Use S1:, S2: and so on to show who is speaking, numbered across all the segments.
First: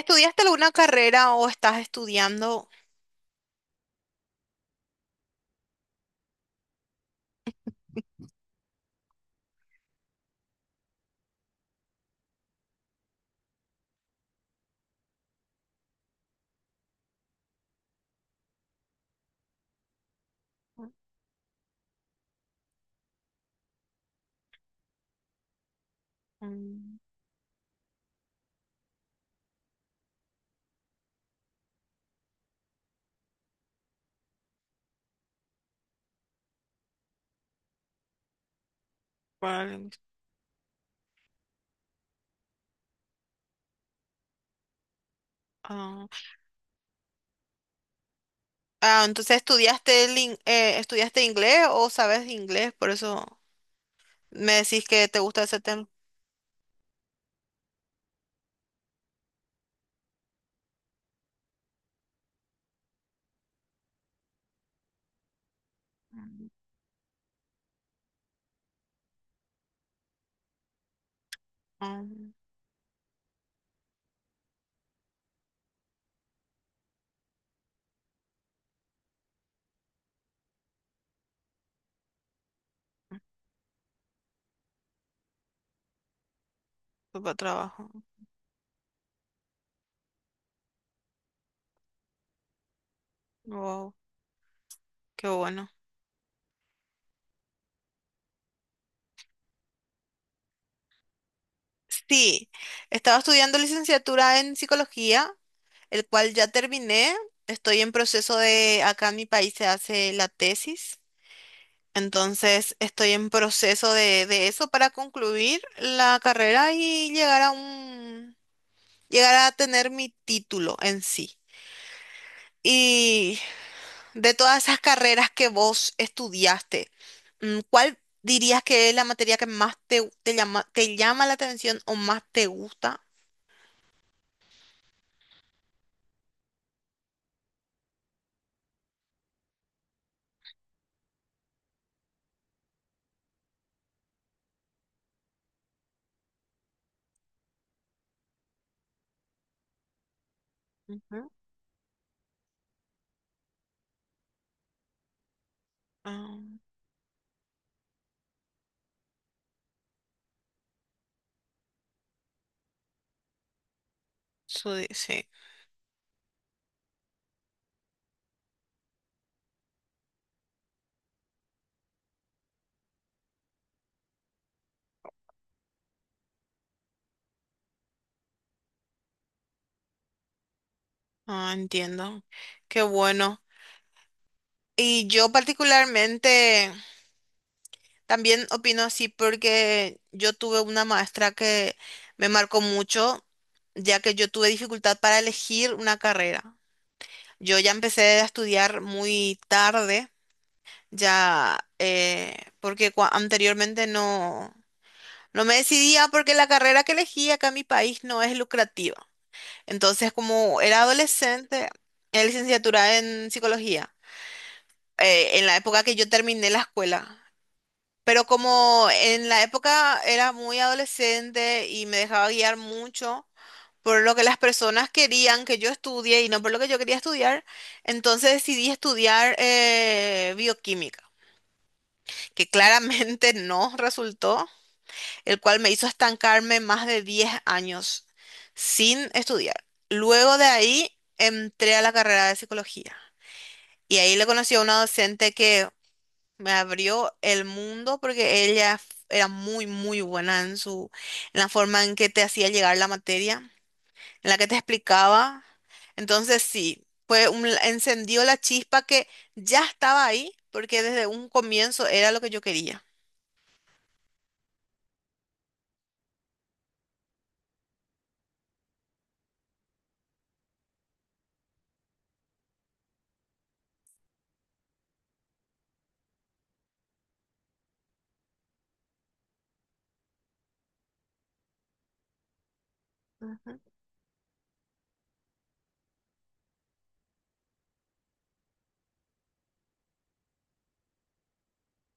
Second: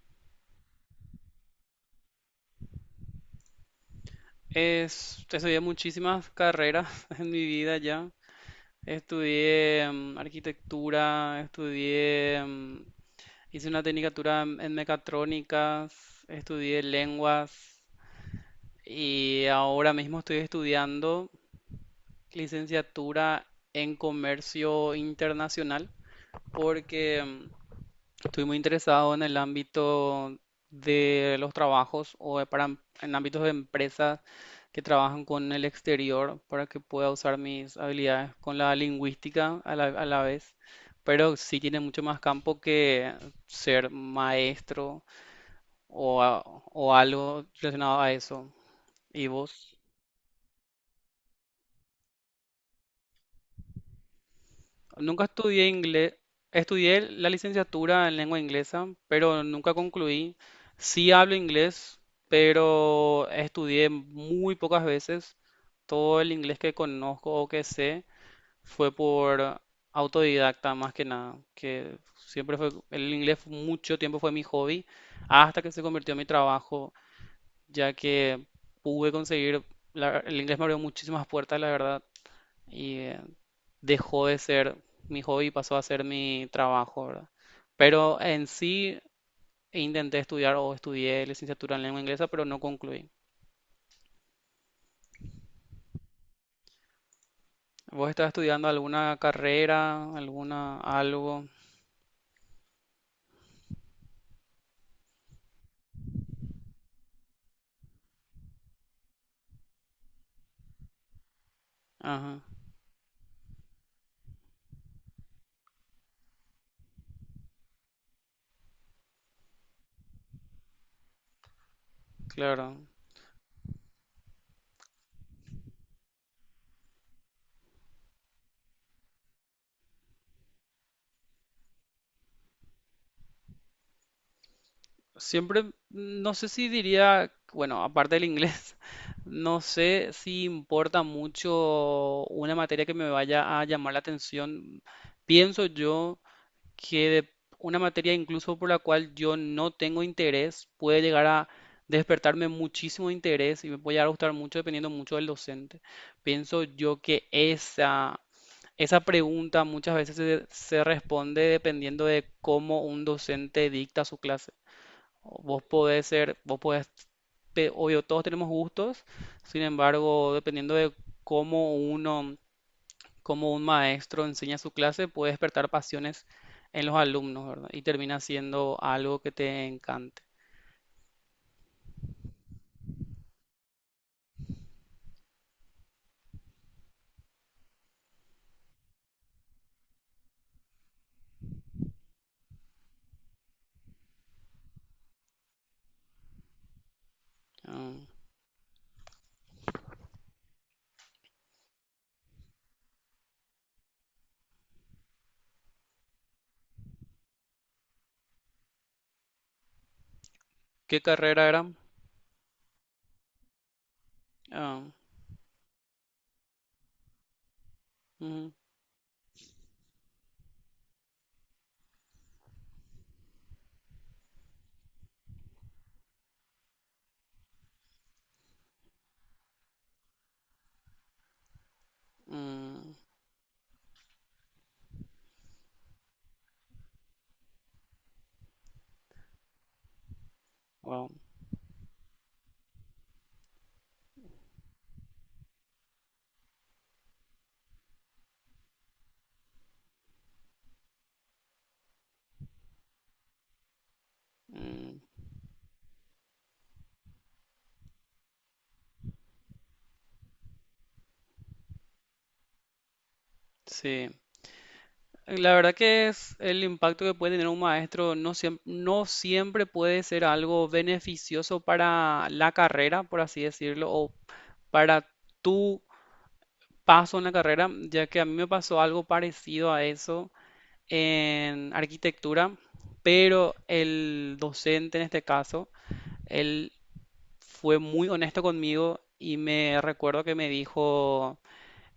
S1: ¿Estudiaste alguna carrera o estás estudiando?
S2: Estudié muchísimas carreras en mi vida ya. Estudié arquitectura, estudié, hice una tecnicatura en mecatrónicas, estudié lenguas y ahora mismo estoy estudiando licenciatura en comercio internacional
S1: Mm,
S2: porque estoy muy interesado en el ámbito de los trabajos o de para, en ámbitos de empresas que trabajan con el exterior para que pueda usar mis habilidades con la lingüística a
S1: vale.
S2: la vez, pero sí tiene mucho más campo que ser maestro
S1: Ah,
S2: o, o algo relacionado a eso.
S1: ah,
S2: ¿Y
S1: entonces
S2: vos?
S1: estudiaste estudiaste inglés o sabes inglés, por eso me decís que te
S2: Nunca
S1: gusta ese
S2: estudié
S1: tema.
S2: inglés, estudié la licenciatura en lengua inglesa, pero nunca concluí. Sí hablo inglés, pero estudié muy pocas veces. Todo el
S1: Mm.
S2: inglés que conozco o que sé fue por autodidacta más que nada, que
S1: Ah,
S2: siempre fue, el inglés mucho tiempo fue mi hobby, hasta que se convirtió en mi trabajo, ya que pude conseguir, el inglés me abrió muchísimas puertas, la verdad, y dejó de ser mi hobby y pasó a ser mi trabajo, ¿verdad?
S1: para trabajo.
S2: Pero en sí intenté estudiar o estudié licenciatura en lengua inglesa, pero no concluí.
S1: Wow, qué bueno.
S2: ¿Vos estás estudiando alguna carrera, alguna algo?
S1: Sí, estaba estudiando licenciatura en psicología, el cual ya terminé. Estoy en proceso de acá en mi país se hace la tesis,
S2: Ajá,
S1: entonces estoy en proceso de eso para concluir la carrera y llegar a llegar a tener mi título en sí.
S2: claro.
S1: Y de todas esas carreras que vos estudiaste, ¿cuál dirías que es la materia que más te llama la atención o más te gusta?
S2: Siempre, no sé si diría, bueno, aparte del inglés, no sé si importa mucho una materia que me vaya a llamar la atención. Pienso yo que una materia incluso por la cual yo no tengo interés puede llegar
S1: Ujú.
S2: a despertarme muchísimo interés y me puede llegar a gustar mucho dependiendo mucho del docente.
S1: Ah,
S2: Pienso yo que esa pregunta muchas veces se responde dependiendo de cómo un docente dicta su clase.
S1: eso sí.
S2: Vos podés ser, vos podés, obvio, todos tenemos gustos, sin embargo, dependiendo de cómo uno cómo un maestro enseña su clase puede despertar pasiones en los alumnos, ¿verdad? Y termina siendo algo que te encante.
S1: Ah, entiendo. Qué bueno. Y yo particularmente también opino así porque yo tuve una maestra que me marcó mucho, ya que yo tuve dificultad para elegir una carrera. Yo ya
S2: Ah,
S1: empecé a estudiar muy tarde. Ya, eh, Porque anteriormente no me decidía porque la carrera que elegí acá en mi país no es lucrativa. Entonces, como era
S2: ¿qué carrera era?
S1: adolescente, era licenciatura en psicología,
S2: Ah,
S1: en la época que yo terminé la escuela. Pero
S2: ujú,
S1: como en la época era muy adolescente y me dejaba guiar mucho por lo que las personas querían que yo estudie y no por lo que yo quería estudiar, entonces decidí estudiar bioquímica, que
S2: mm,
S1: claramente no resultó, el cual me hizo estancarme más de 10 años sin estudiar. Luego de ahí
S2: wow,
S1: entré a la carrera de psicología y ahí le conocí a una docente que me abrió el mundo porque era muy, muy buena en en la forma en que te hacía llegar la materia, en la que te
S2: mm,
S1: explicaba. Entonces sí, encendió la chispa que ya estaba ahí porque desde un comienzo era lo que yo quería.
S2: sí. La verdad que es el impacto que puede tener un maestro, no siempre, no siempre puede ser algo beneficioso para la carrera, por así decirlo, o para tu paso en la carrera, ya que a mí me pasó algo parecido a eso en arquitectura, pero el docente en este caso, él fue muy honesto conmigo y me recuerdo que me dijo,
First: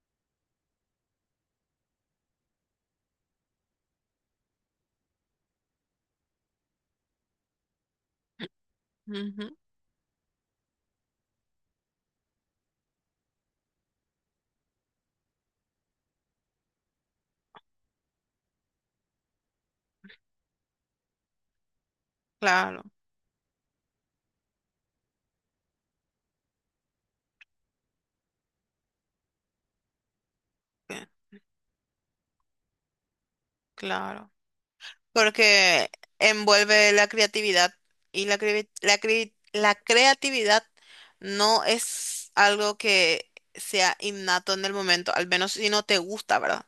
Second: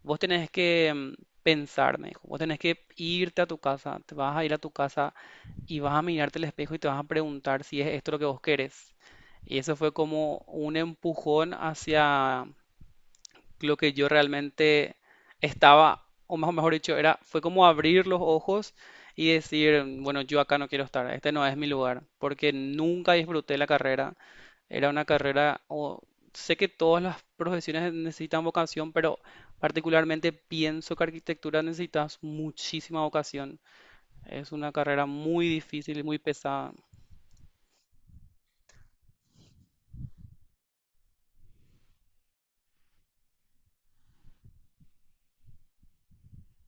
S2: vos tenés que pensar, me dijo, vos tenés que irte a tu casa, te vas a ir a tu casa y vas a mirarte al espejo y te vas a preguntar si es esto lo que vos querés.
S1: Ujú.
S2: Y eso fue como un empujón hacia lo que yo realmente estaba, o mejor dicho, era, fue como abrir los ojos y decir, bueno, yo acá no quiero estar, este no es mi lugar, porque
S1: Claro,
S2: nunca disfruté la carrera. Era una carrera, o sé que todas las profesiones necesitan vocación, pero particularmente pienso que
S1: que-
S2: arquitectura necesitas muchísima vocación.
S1: claro.
S2: Es una carrera muy
S1: Porque
S2: difícil y muy pesada.
S1: envuelve la creatividad y la creatividad no es algo que sea innato en el momento, al menos si no te gusta, ¿verdad?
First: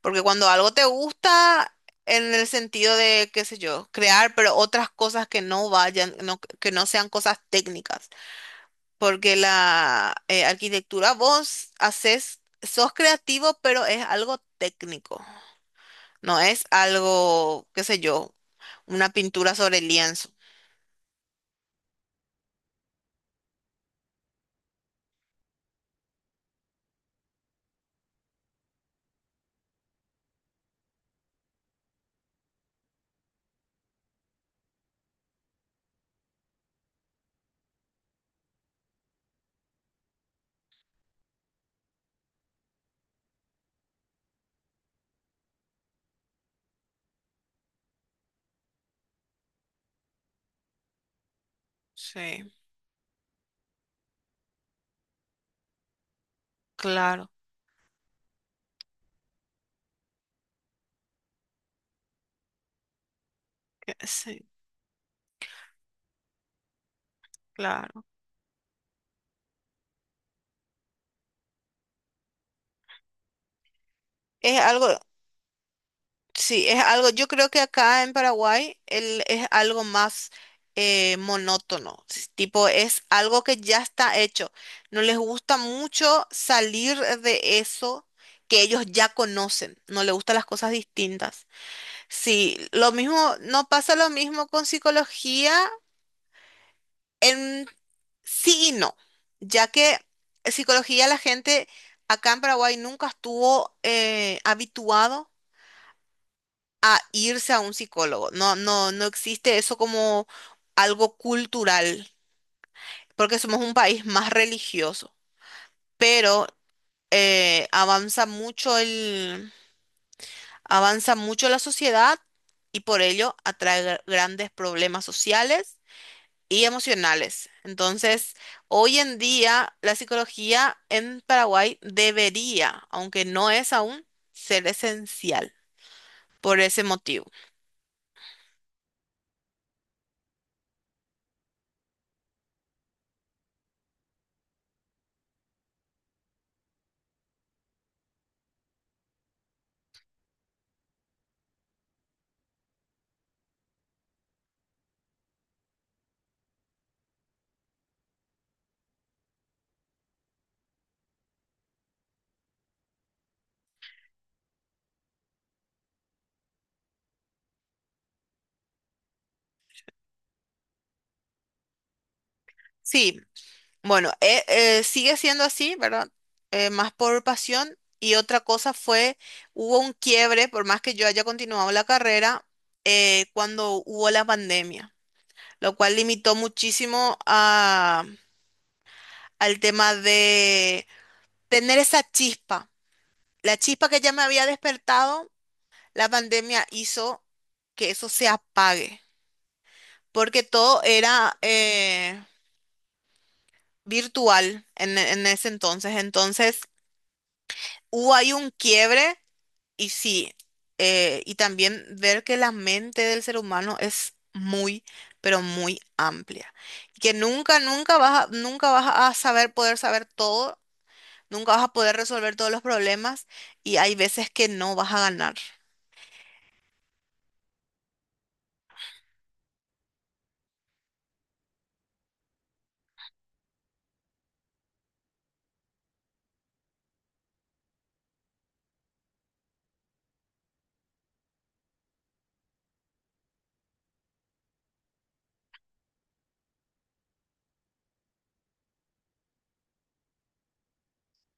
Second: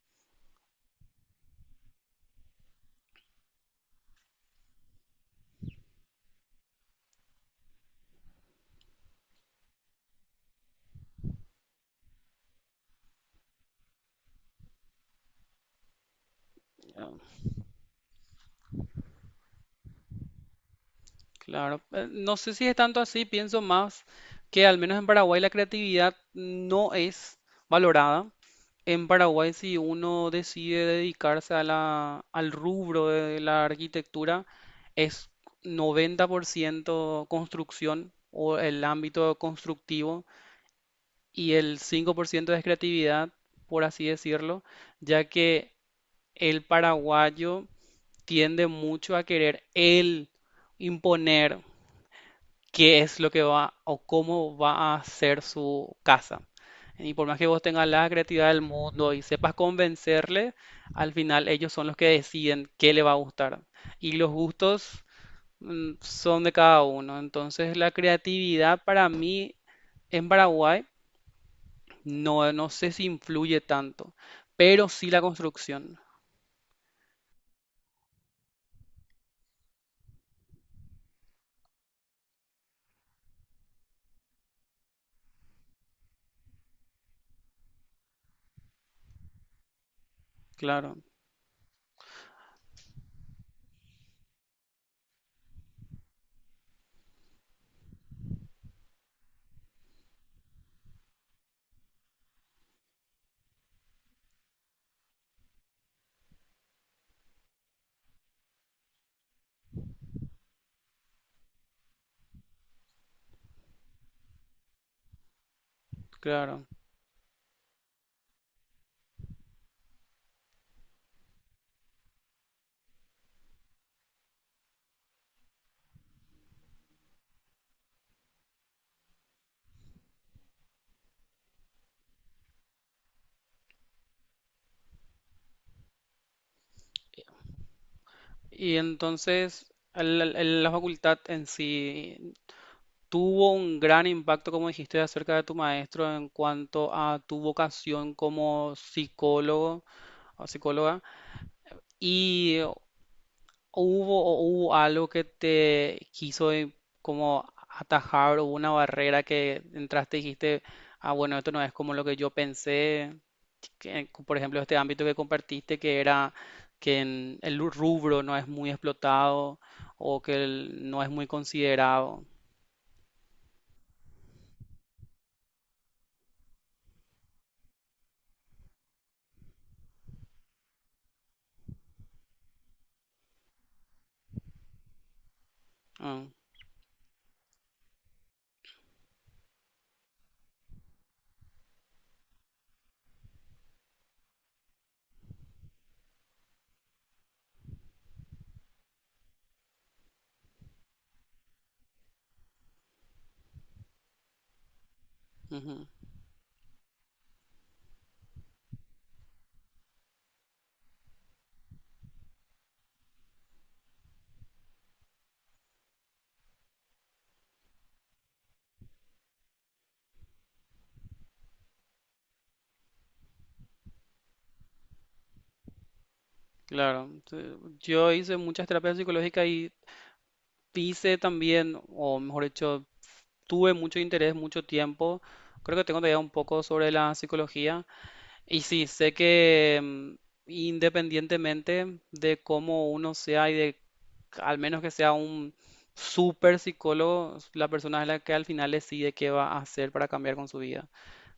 S1: Porque cuando algo te gusta en el sentido de, qué sé yo, crear, pero otras cosas que no que no sean cosas técnicas. Porque la arquitectura vos haces, sos creativo, pero es algo técnico. No es algo, qué sé yo, una pintura sobre lienzo.
S2: Claro, no sé si es tanto así, pienso más que al menos en Paraguay la creatividad no es valorada. En Paraguay, si uno decide dedicarse a al rubro de la arquitectura, es 90% construcción o el ámbito constructivo y el 5% es creatividad, por así decirlo, ya que el paraguayo tiende mucho a querer él imponer
S1: Sí,
S2: qué es lo que va o cómo va a ser su casa. Y por
S1: claro,
S2: más que vos tengas la creatividad del mundo y sepas convencerle, al final ellos son los que deciden qué le va a gustar.
S1: que
S2: Y los
S1: sí,
S2: gustos son de cada uno. Entonces la
S1: claro.
S2: creatividad para mí en Paraguay no sé si influye tanto,
S1: Es algo,
S2: pero sí la construcción.
S1: sí, es algo, yo creo que acá en Paraguay es algo más monótono, tipo es algo que ya está hecho. No les gusta mucho salir de eso que ellos ya conocen, no les gustan las cosas
S2: Claro,
S1: distintas. Sí, lo mismo, no pasa lo mismo con psicología en sí y no, ya que psicología la gente acá en Paraguay nunca estuvo habituado a irse a un psicólogo. No, no, no existe eso como algo cultural, porque somos un país más religioso. Pero
S2: claro.
S1: eh, avanza mucho el, avanza mucho la sociedad y por ello atrae grandes problemas sociales y emocionales. Entonces, hoy en día la psicología en Paraguay debería, aunque no es aún, ser esencial por ese motivo.
S2: Y entonces la facultad en sí tuvo un gran impacto, como dijiste, acerca de tu maestro en cuanto a tu vocación como psicólogo o psicóloga. ¿Y hubo, o hubo algo que te quiso como atajar o una barrera que entraste y dijiste, ah, bueno, esto no es como lo que yo pensé? Que, por ejemplo, este ámbito que compartiste, que era que en el rubro no es muy explotado o que no es muy considerado.
S1: Sí, bueno, sigue siendo así, ¿verdad? Más por pasión. Y otra cosa fue, hubo un quiebre, por más que yo haya continuado la carrera, cuando hubo la pandemia, lo cual
S2: Ah,
S1: limitó muchísimo al tema de tener esa chispa. La chispa que ya me había despertado, la pandemia hizo que eso se apague, porque todo era virtual en ese
S2: ujú.
S1: entonces. Entonces, hubo ahí un quiebre. Y sí, y también ver que la mente del ser humano es muy, pero muy amplia. Y que nunca, nunca vas a saber poder saber todo, nunca vas a poder resolver todos los problemas y hay veces que no vas a ganar.
S2: Claro, yo hice muchas terapias psicológicas y hice también, o mejor dicho, tuve mucho interés, mucho tiempo. Creo que tengo todavía un poco sobre la psicología. Y sí, sé que independientemente de cómo uno sea y de, al menos que sea un super psicólogo, la persona es la que al final decide qué va a hacer para cambiar con su vida.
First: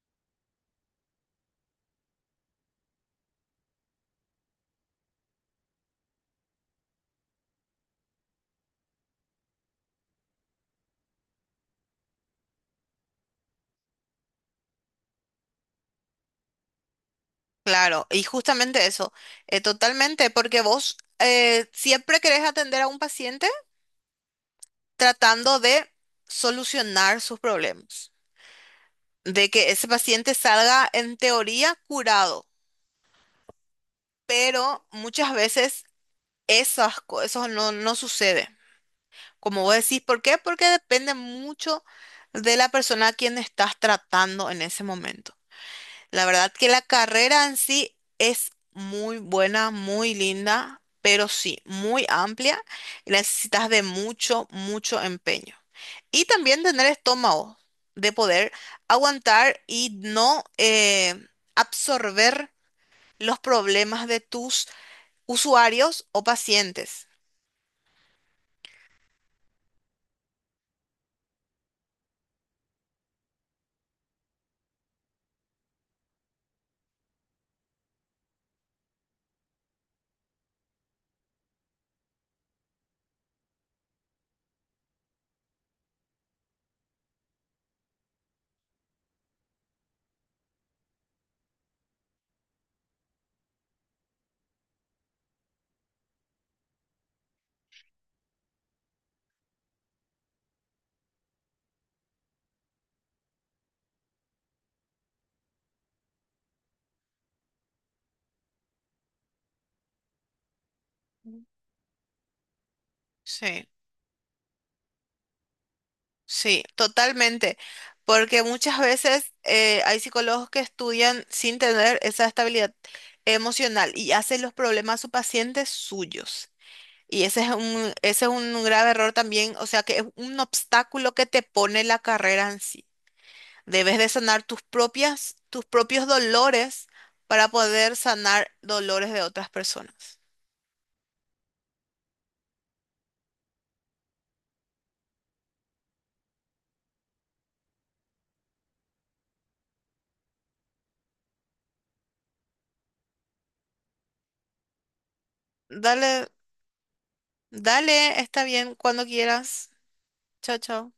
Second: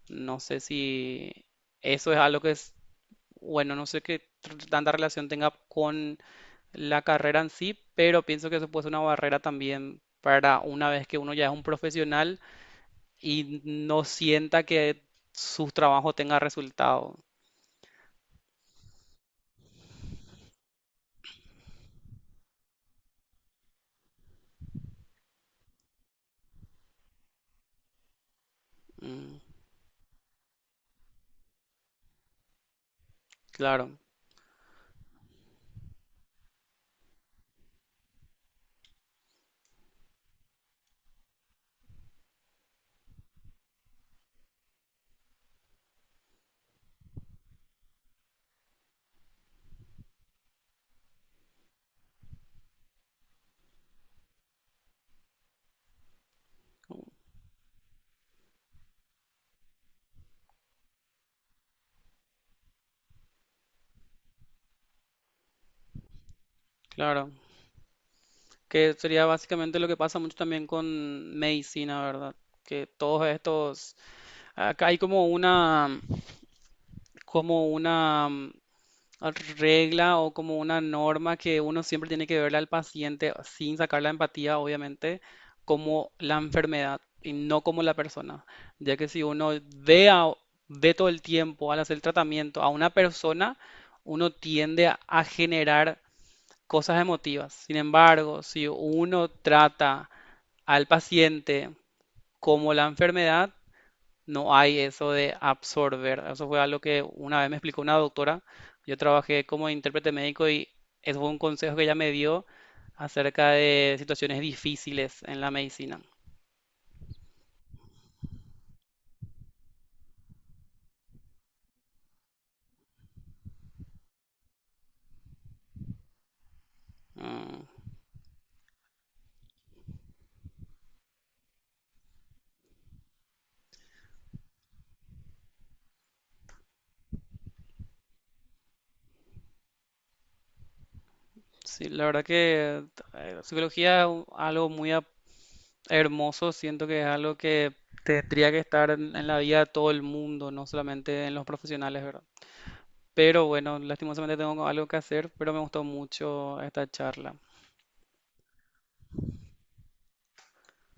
S2: No sé si eso es algo que es, bueno, no sé qué tanta relación tenga la carrera en sí, pero pienso que eso puede ser una barrera también para una vez que uno ya es un profesional y no sienta que su trabajo tenga resultado.
S1: Claro, y justamente eso, totalmente, porque vos siempre querés atender a un paciente tratando de solucionar sus problemas,
S2: Mm,
S1: de que ese paciente salga en teoría curado.
S2: claro,
S1: Pero muchas veces esas cosas no sucede. Como vos decís, ¿por qué? Porque depende mucho de la persona a quien estás tratando en ese momento. La verdad que la carrera en sí es muy buena, muy linda, pero sí, muy amplia y necesitas de mucho, mucho empeño. Y también tener estómago de poder aguantar y no absorber los problemas de tus usuarios o pacientes.
S2: claro. Que sería básicamente lo que pasa mucho también con medicina, ¿verdad? Que todos estos, acá hay como una regla o como una norma que uno siempre tiene que verle al paciente sin sacar la empatía, obviamente, como la enfermedad y no como la persona. Ya que si uno ve, ve todo el tiempo al hacer tratamiento a una persona, uno tiende a generar cosas emotivas. Sin embargo, si uno trata al paciente como la enfermedad, no hay eso de absorber. Eso fue algo que una vez me explicó una doctora. Yo trabajé como intérprete médico y eso fue un consejo que ella me dio acerca
S1: Sí,
S2: de situaciones difíciles en la medicina.
S1: sí, totalmente, porque muchas veces hay psicólogos que estudian sin tener esa estabilidad emocional y hacen los problemas a sus pacientes suyos. Y ese es
S2: Mm,
S1: ese es un grave error también, o sea que es un obstáculo que te pone la carrera en sí. Debes de sanar tus propias, tus propios dolores para poder sanar dolores de otras personas.
S2: sí, la verdad que psicología es algo muy hermoso. Siento que es algo que tendría que estar en la vida de todo el mundo, no solamente en los profesionales, ¿verdad? Pero bueno, lastimosamente tengo algo que hacer, pero me gustó
S1: Dale,
S2: mucho esta charla.
S1: dale, está bien, cuando quieras. Chao, chao.